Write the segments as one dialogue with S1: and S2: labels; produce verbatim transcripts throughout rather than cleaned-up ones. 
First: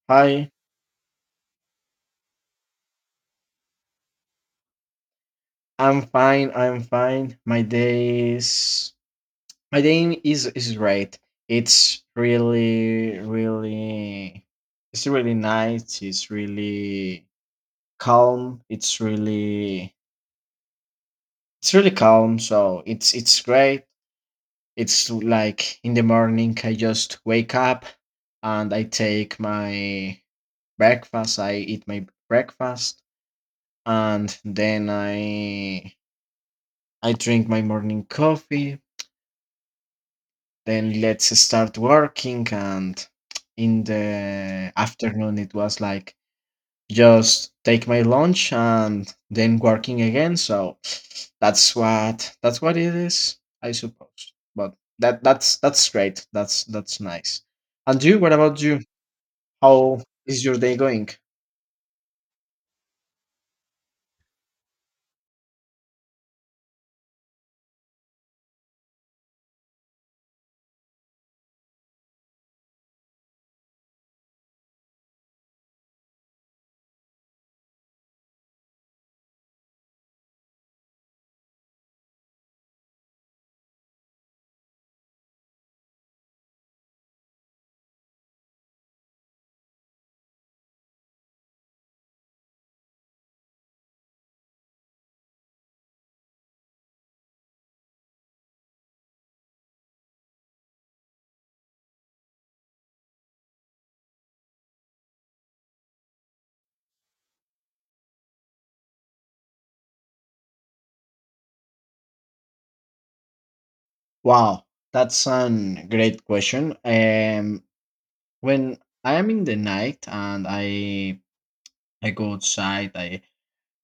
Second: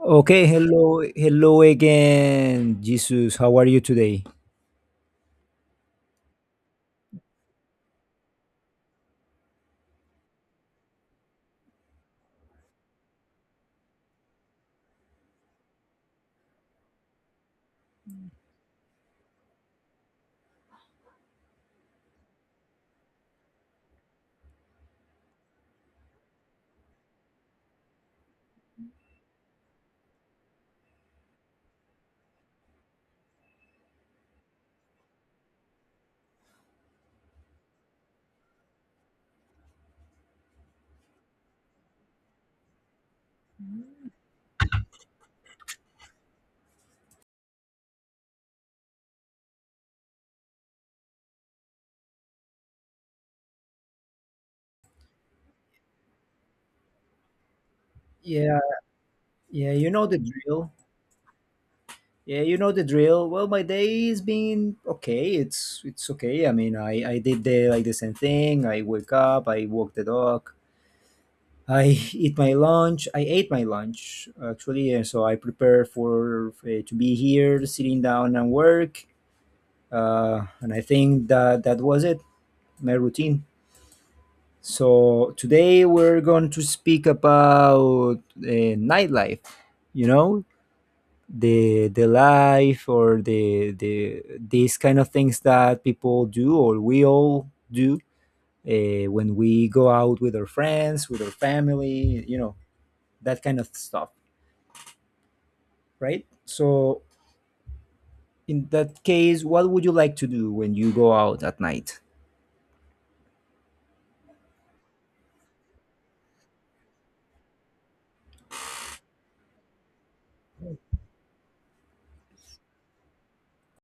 S1: Okay,
S2: Hi,
S1: hello, hello again, Jesus. How are you today?
S2: I'm fine. I'm fine. My day is my day is is great. It's really, really, it's really nice. It's really calm. It's really, it's really calm. So it's it's great. It's like in the morning. I just wake up and I take my breakfast. I eat my breakfast and then I I drink my morning coffee. Then let's start working. And in the afternoon, it was like just take my lunch and then working again. So that's what that's what it is, I suppose. But that that's that's great. That's that's nice. And you, what
S1: Yeah,
S2: about you?
S1: yeah, you
S2: How
S1: know the
S2: is your
S1: drill.
S2: day going?
S1: Yeah, you know the drill. Well, my day's been okay. It's it's okay. I mean, I I did the like the same thing. I wake up. I walk the dog. I eat my lunch. I ate my lunch actually, and so I prepare for uh, to be here, sitting down and work. Uh, and I think that that was it. My routine. So today we're going to speak about uh, nightlife. You know, the the life or the the these kind of things that people do or we all do uh, when we go out with our friends, with our family. You know, that kind of stuff, right? So in that case, what would you like to do when you go out at night?
S2: Wow, that's a great question. Um, when I am in the night and I I go outside, I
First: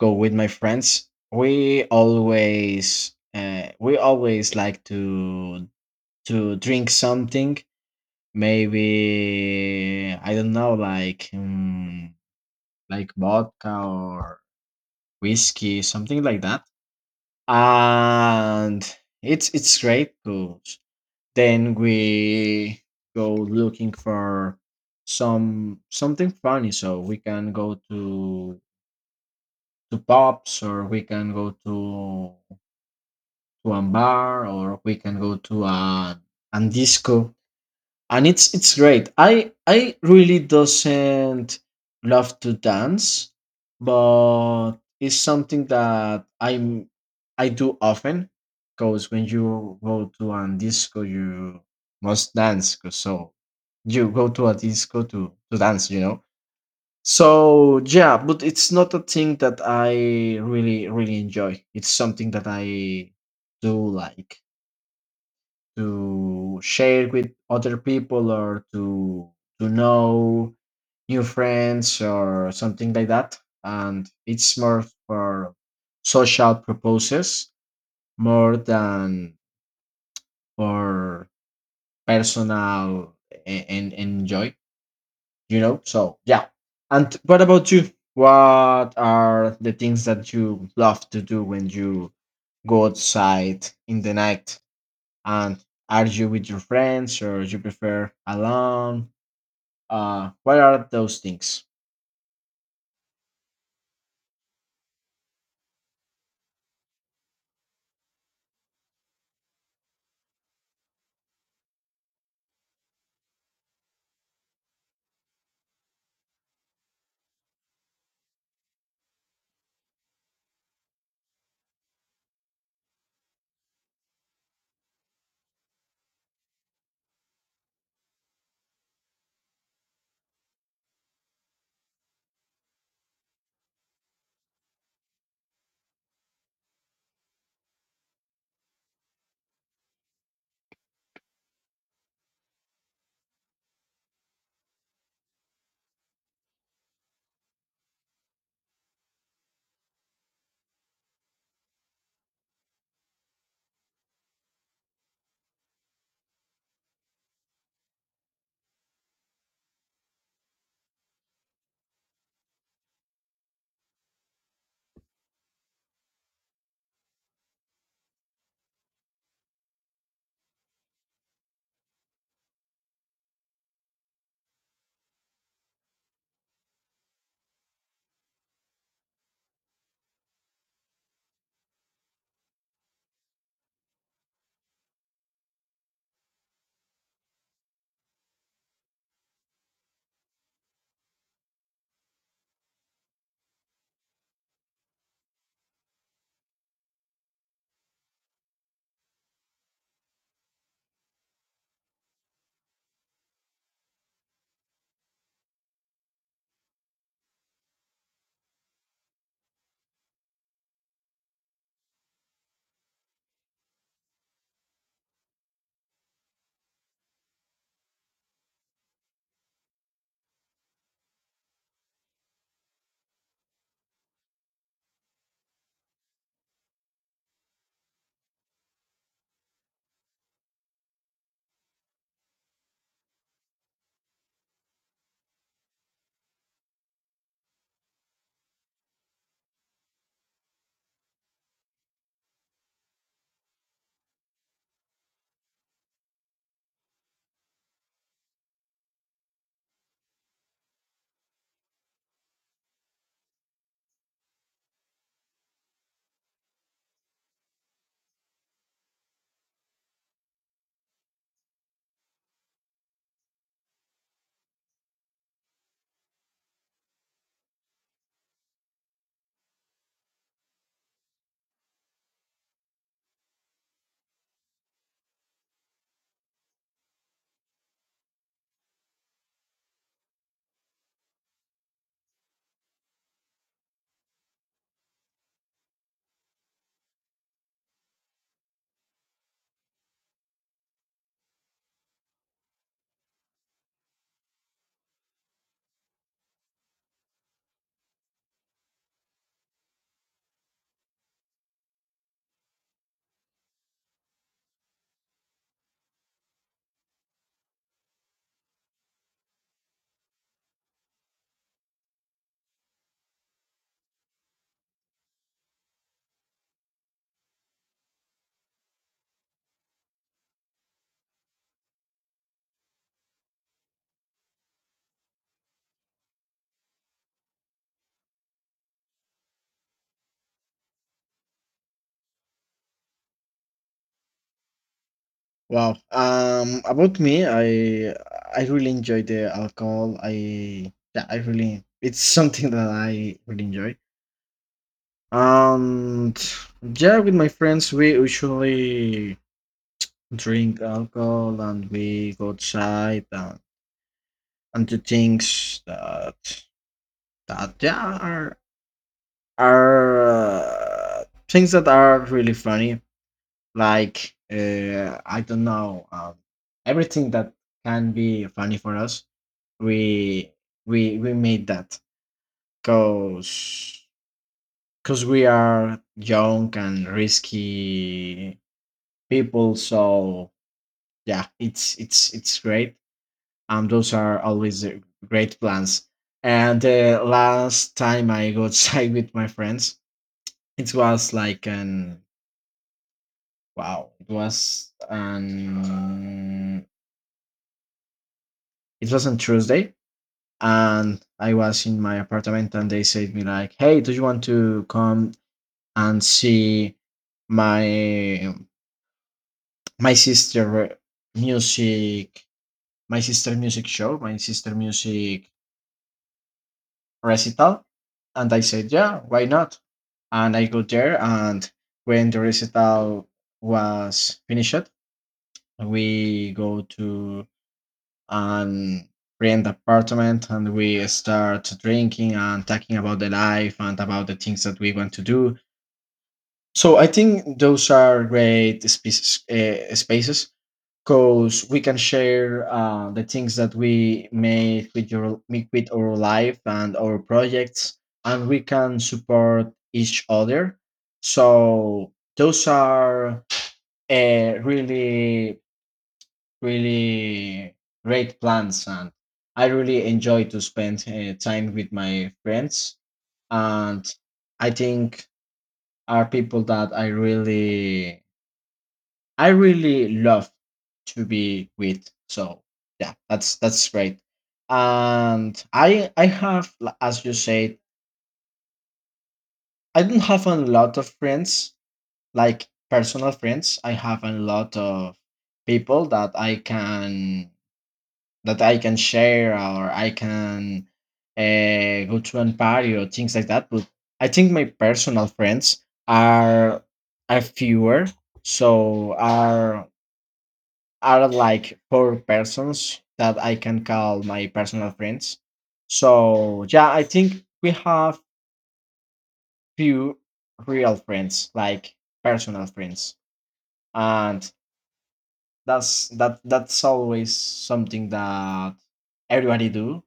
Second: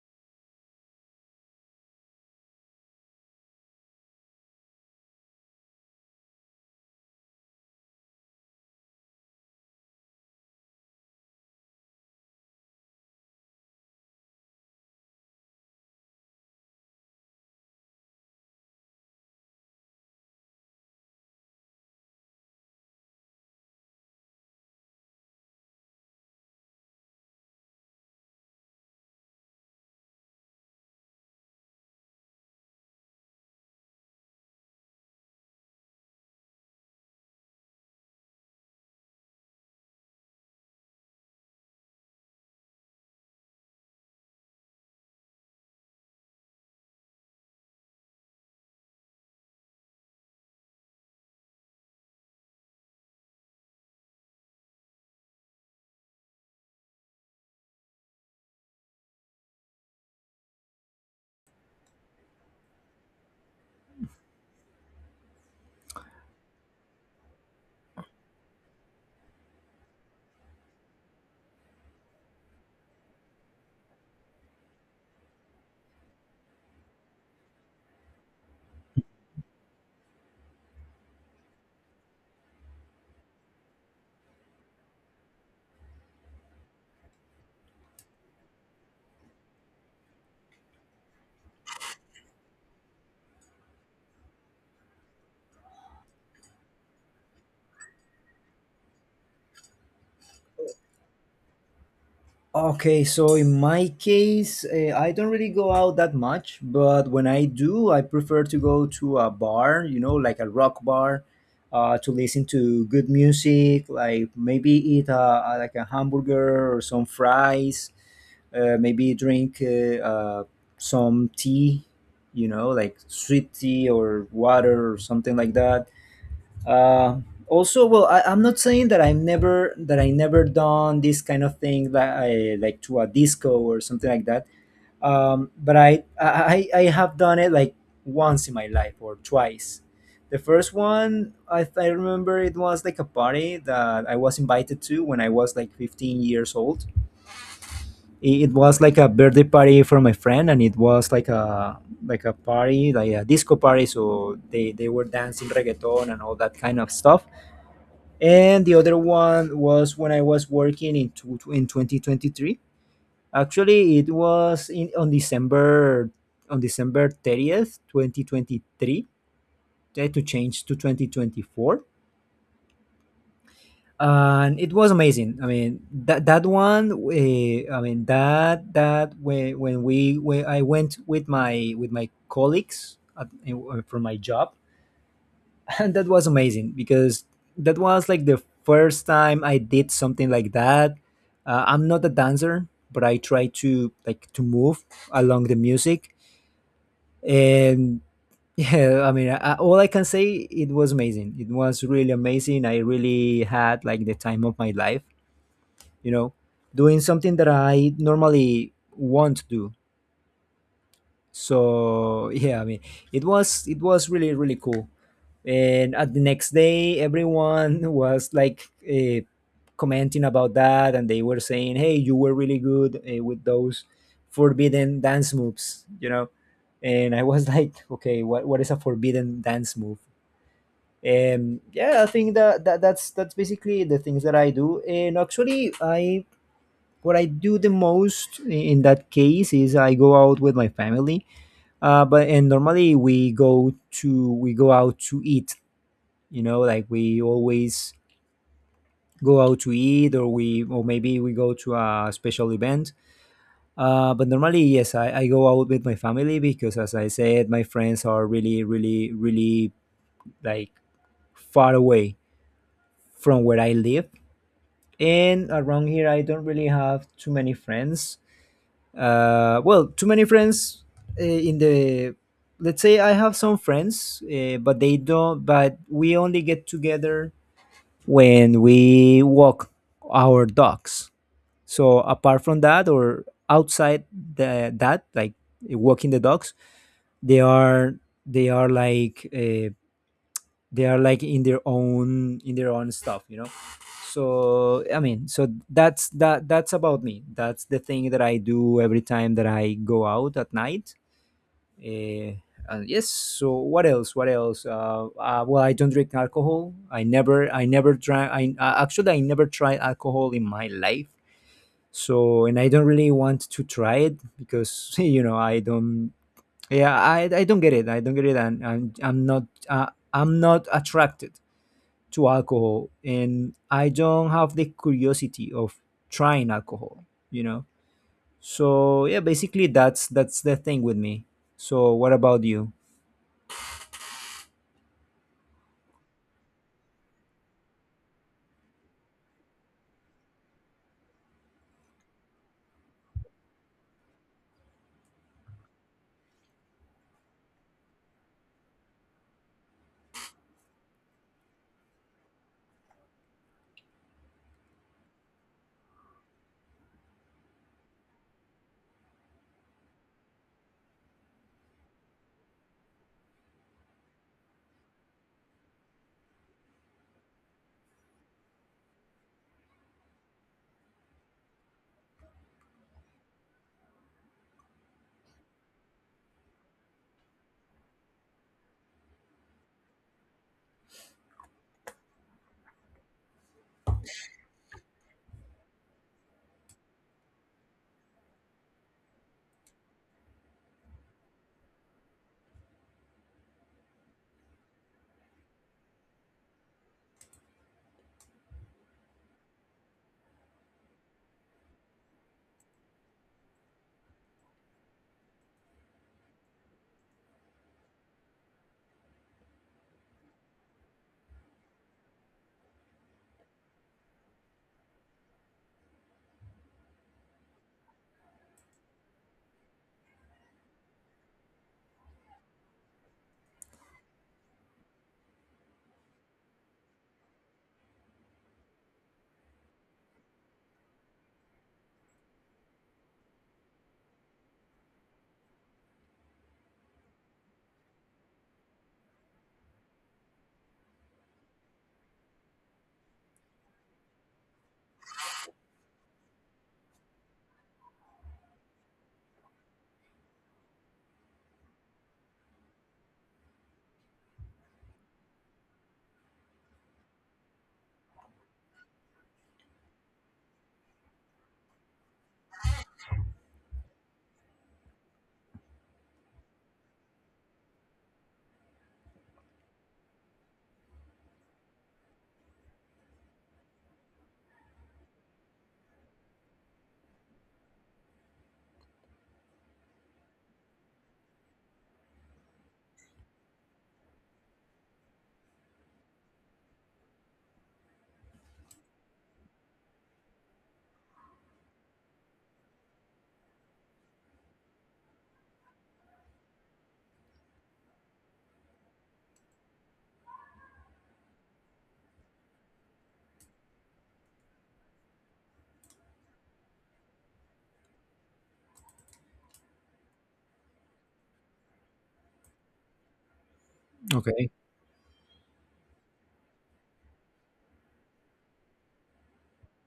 S2: go with my friends. We always uh, we always like to to drink something. Maybe I don't know, like um, like vodka or whiskey, something like that. And it's it's great because then we go looking for some something funny, so we can go to to pubs, or we can go to to a bar, or we can go to a, a disco. And it's it's great. I i really doesn't love to dance, but it's something that i'm I do often, because when you go to a disco you must dance, 'cause so you go to a disco to to dance, you know. So yeah, but it's not a thing that I really really enjoy. It's something that I do, like to share with other people or to to know new friends or something like that. And it's more for social purposes more than for personal, and, and enjoy, you know. So yeah, and what about you? What are the things that you love to do when you go outside in the night? And are you with your friends or you prefer alone? Uh, what are those things?
S1: Okay, so in my case, uh, I don't really go out that much, but when I do, I prefer to go to a bar, you know, like a rock bar, uh, to listen to good music, like maybe eat a, a- like a hamburger or some fries, uh, maybe drink uh, uh, some tea, you know, like sweet tea or water or something like that. Uh, also well I, I'm not saying that i've never that i never done this kind of thing, like I, like to a disco or something like that. Um, but I, I i have done it like once in my life or twice. The first one, I, I remember it was like a party that I was invited to when I was like fifteen years old. It, it was like a birthday party for my friend, and it was like a like a party like a disco party, so they they were dancing reggaeton and all that kind of stuff. And the other one was when I was working in tw- in twenty twenty-three. Actually, it was in on December on December thirtieth, twenty twenty-three. They had to change to twenty twenty-four, and it was amazing. I mean, that that one. Uh, I mean that that when when we when I went with my with my colleagues at, uh, from my job. And that was amazing because that was like the first time I did something like that. uh, I'm not a dancer, but I try to like to move along the music. And yeah, I mean, I, all I can say, it was amazing, it was really amazing. I really had like the time of my life, you know, doing something that I normally want to do. So yeah, I mean, it was it was really really cool. And at the next day everyone was like uh, commenting about that, and they were saying, "Hey, you were really good uh, with those forbidden dance moves, you know." And I was like, okay, what, what is a forbidden dance move? Um yeah, I think that, that that's that's basically the things that I do. And actually, I what I do the most in that case is I go out with my family. Uh, but and normally we go to we go out to eat. You know, like we always go out to eat, or we or maybe we go to a special event. Uh, but normally, yes, I, I go out with my family because, as I said, my friends are really, really, really like far away from where I live. And around here, I don't really have too many friends. Uh, well, too many friends uh, in the, let's say I have some friends, uh, but they don't but we only get together when we walk our dogs. So apart from that, or outside the, that, like walking the dogs, they are they are like uh they are like in their own, in their own stuff, you know. So I mean, so that's that that's about me. That's the thing that I do every time that I go out at night. uh, and yes, so what else, what else uh, uh, well, I don't drink alcohol. I never, I never try I uh, actually I never tried alcohol in my life. So and I don't really want to try it, because you know, I don't. Yeah, i, I don't get it, i don't get it and, and I'm not uh, I'm not attracted to alcohol, and I don't have the curiosity of trying alcohol, you know. So yeah, basically that's that's the thing with me. So what about you?
S2: Wow. Um, about me, I I really enjoy the alcohol. I, yeah, I really, it's something that I really enjoy. And yeah, with my friends, we usually drink alcohol and we go outside and, and do things that that, yeah, are are uh, things that are really funny, like uh, I don't know, um, everything that can be funny for us. We we we made that because because we are young and risky people. So yeah, it's it's it's great. Um, those are always uh, great plans. And the last time I got sick with my friends, it was like an wow, it was an it was on Tuesday, and I was in my apartment and they said me like, "Hey, do you want to come and see my my sister music my sister music show, my sister music recital?" And I said, "Yeah, why not?" And I go there, and when the recital was finished, we go to and rent apartment and we start drinking and talking about the life and about the things that we want to do. So I think those are great spaces uh, spaces, because we can share uh, the things that we made with your make with our life and our projects, and we can support each other. So those are uh, really, really great plans, and I really enjoy to spend uh, time with my friends. And I think are people that I really I really love to be with. So yeah, that's that's great. And i i have l- as you said, I don't have a lot of friends. Like personal friends, I have a lot of people that i can that I can share, or I can uh, go to an party or things like that. But I think my personal friends are are fewer, so are are like four persons that I can call my personal friends. So yeah, I think we have few real friends, like personal friends, and
S1: Okay.
S2: that's that that's always something that everybody do.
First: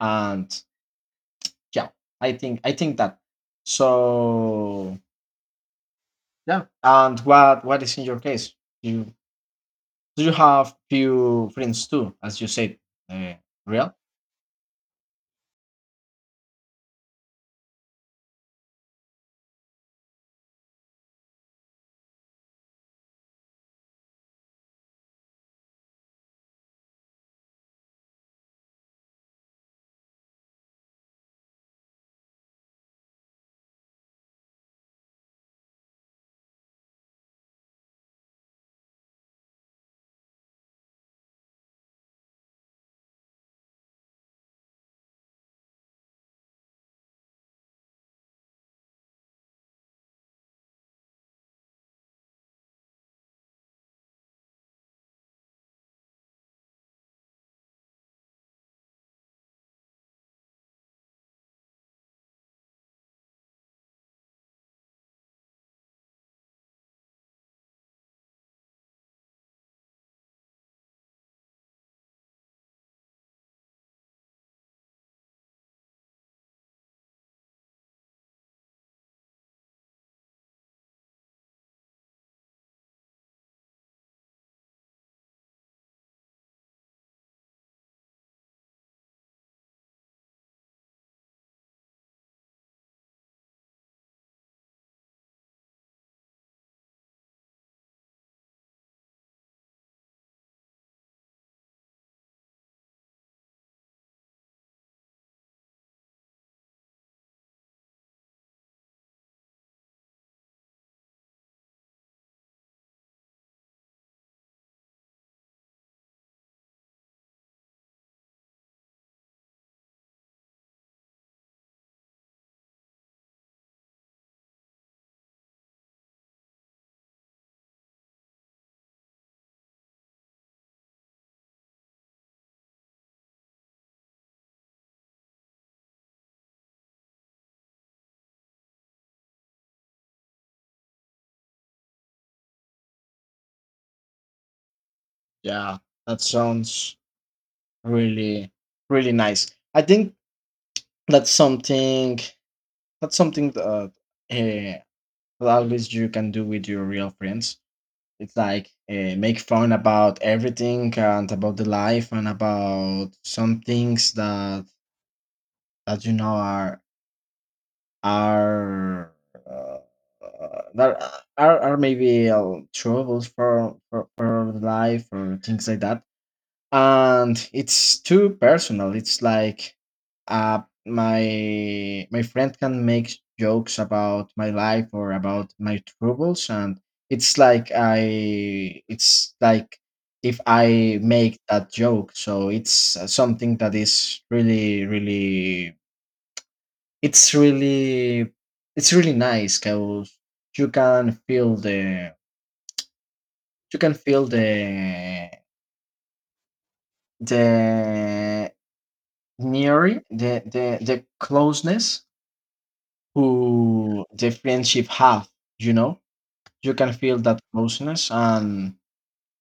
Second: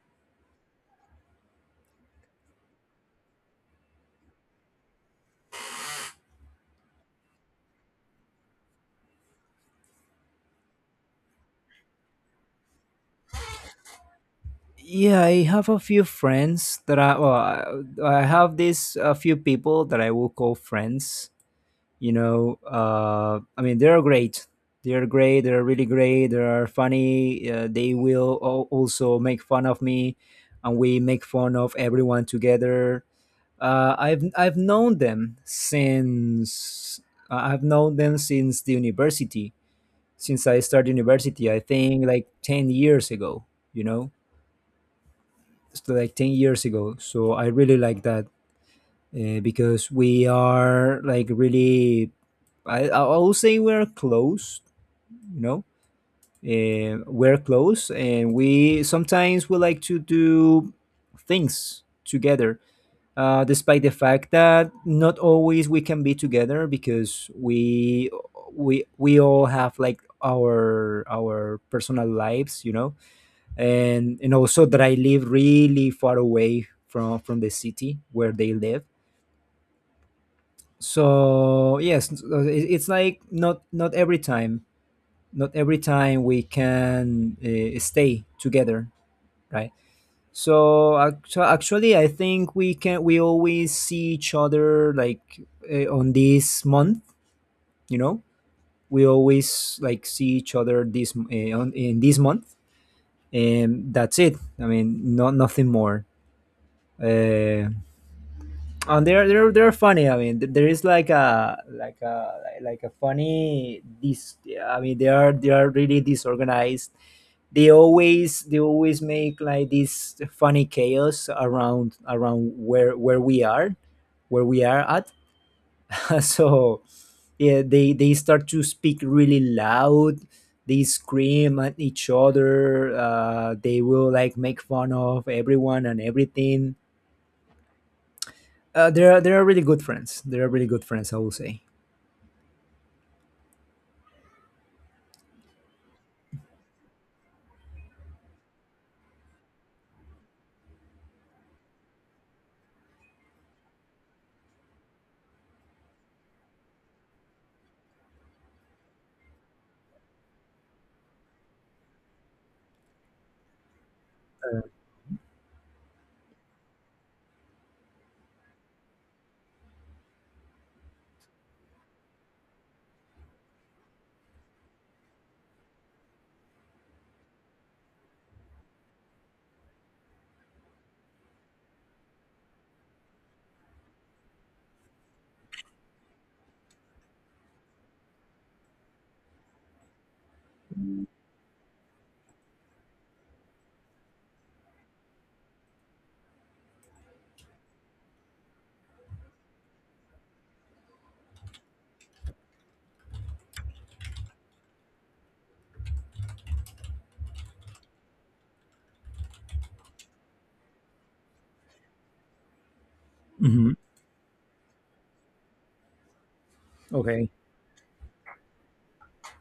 S2: And yeah, i think i think that. So yeah. And what what is in your case? You, do you have few friends too as you said, uh, real?
S1: Yeah, I have a few friends that I, well, I I have these a few people that I will call friends. You know, uh, I mean they are great. They are great. They are really great. They are funny. Uh, they will al- also make fun of me, and we make fun of everyone together. Uh, I've I've known them since uh, I've known them since the university. Since I started university, I think like ten years ago. You know, so like ten years ago. So I really like that uh, because we are like really, I I will say we're close. You know, uh, we're close, and we sometimes we like to do things together, uh, despite the fact that not always we can be together, because we we we all have like our our personal lives, you know. and and also that I live really far away from from the city where they live. So yes, so it- it's like not, not every time, not every time we can uh, stay together, right? So actu- actually, I think we can we always see each other like uh, on this month. You know, we always like see each other this uh, on, in this month, and that's it. I mean, not nothing more. Uh, and they're they're they're funny. I mean, th- there is like a like a like a funny this. I mean, they are they are really disorganized. They always they always make like this funny chaos around around where where we are where we are at. So yeah, they they start to speak really loud. They scream at each other. Uh, they will like make fun of everyone and everything. Uh, they are they are really good friends, they are really good friends I will say.
S2: Yeah, that sounds really, really nice. I think that's something that's something that uh, always you can do with your real friends. It's like uh, make fun about everything and about the life and about some things that that you know are. Are, uh, uh, there are are maybe uh, troubles for, for for life or things like that, and it's too personal. It's like, uh, my my friend can make jokes about my life or about my troubles, and it's like I, it's like if I make that joke. So it's uh, something that is really really it's really, it's really nice, because you can feel the you can feel the the near the the the closeness
S1: Hmm.
S2: who the friendship have, you know. You can feel
S1: Okay.
S2: that closeness. and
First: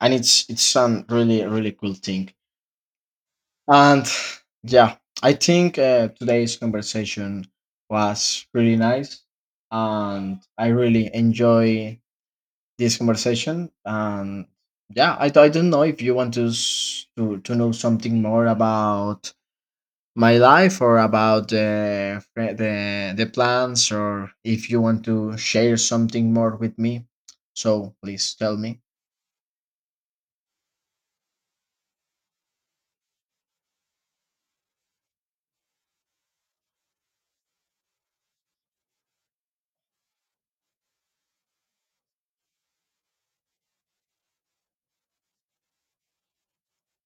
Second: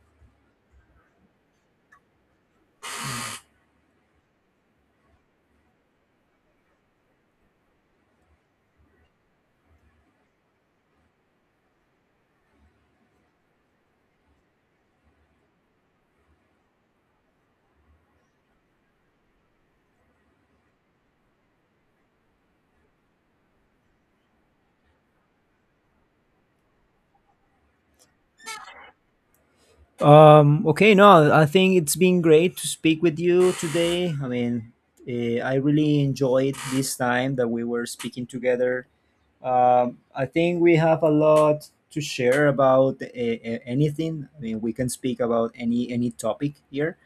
S2: and it's it's some really, really cool thing. And yeah, I think uh, today's conversation was really nice, and I really enjoy this conversation. And yeah, I, I don't know if you want to, s- to to know something more about my life or about the fre- the the plans, or if you want to share something more with me. So please tell me.
S1: Um, okay, no, I think it's been great to speak with you today. I mean, eh, I really enjoyed this time that we were speaking together. Um, I think we have a lot to share about uh, anything. I mean, we can speak about any any topic here.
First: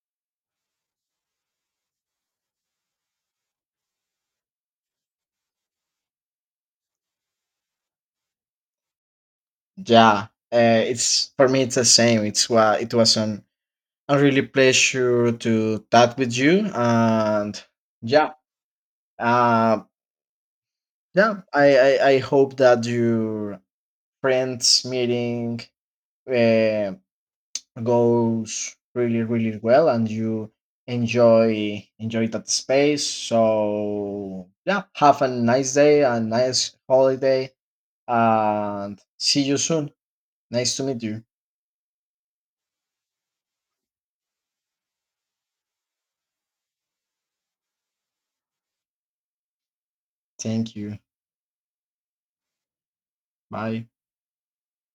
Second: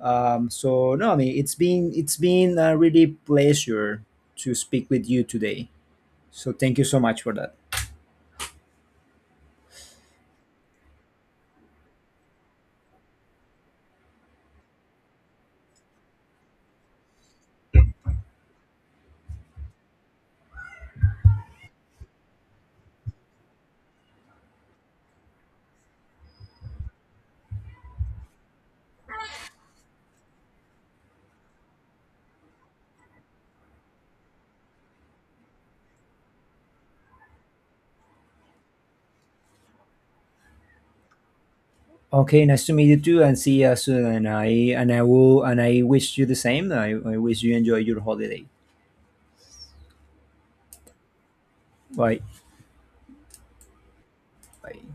S1: Um, so no, I mean, it's been it's been a really pleasure to speak with you today. So thank you so much for that.
S2: Yeah, uh, it's for me, it's the same. It's wa it was an a really pleasure to talk with you, and yeah, uh, yeah. I I, I hope that your friends meeting uh, goes really, really well, and you enjoy enjoy that space. So yeah, have a nice day, a nice holiday, and see you soon. Nice to meet you.
S1: Okay, nice to meet you too, and see you soon. And I and I will and I wish you the same. I, I wish you enjoy your holiday.
S2: Thank you.
S1: Bye.
S2: Bye.
S1: Bye.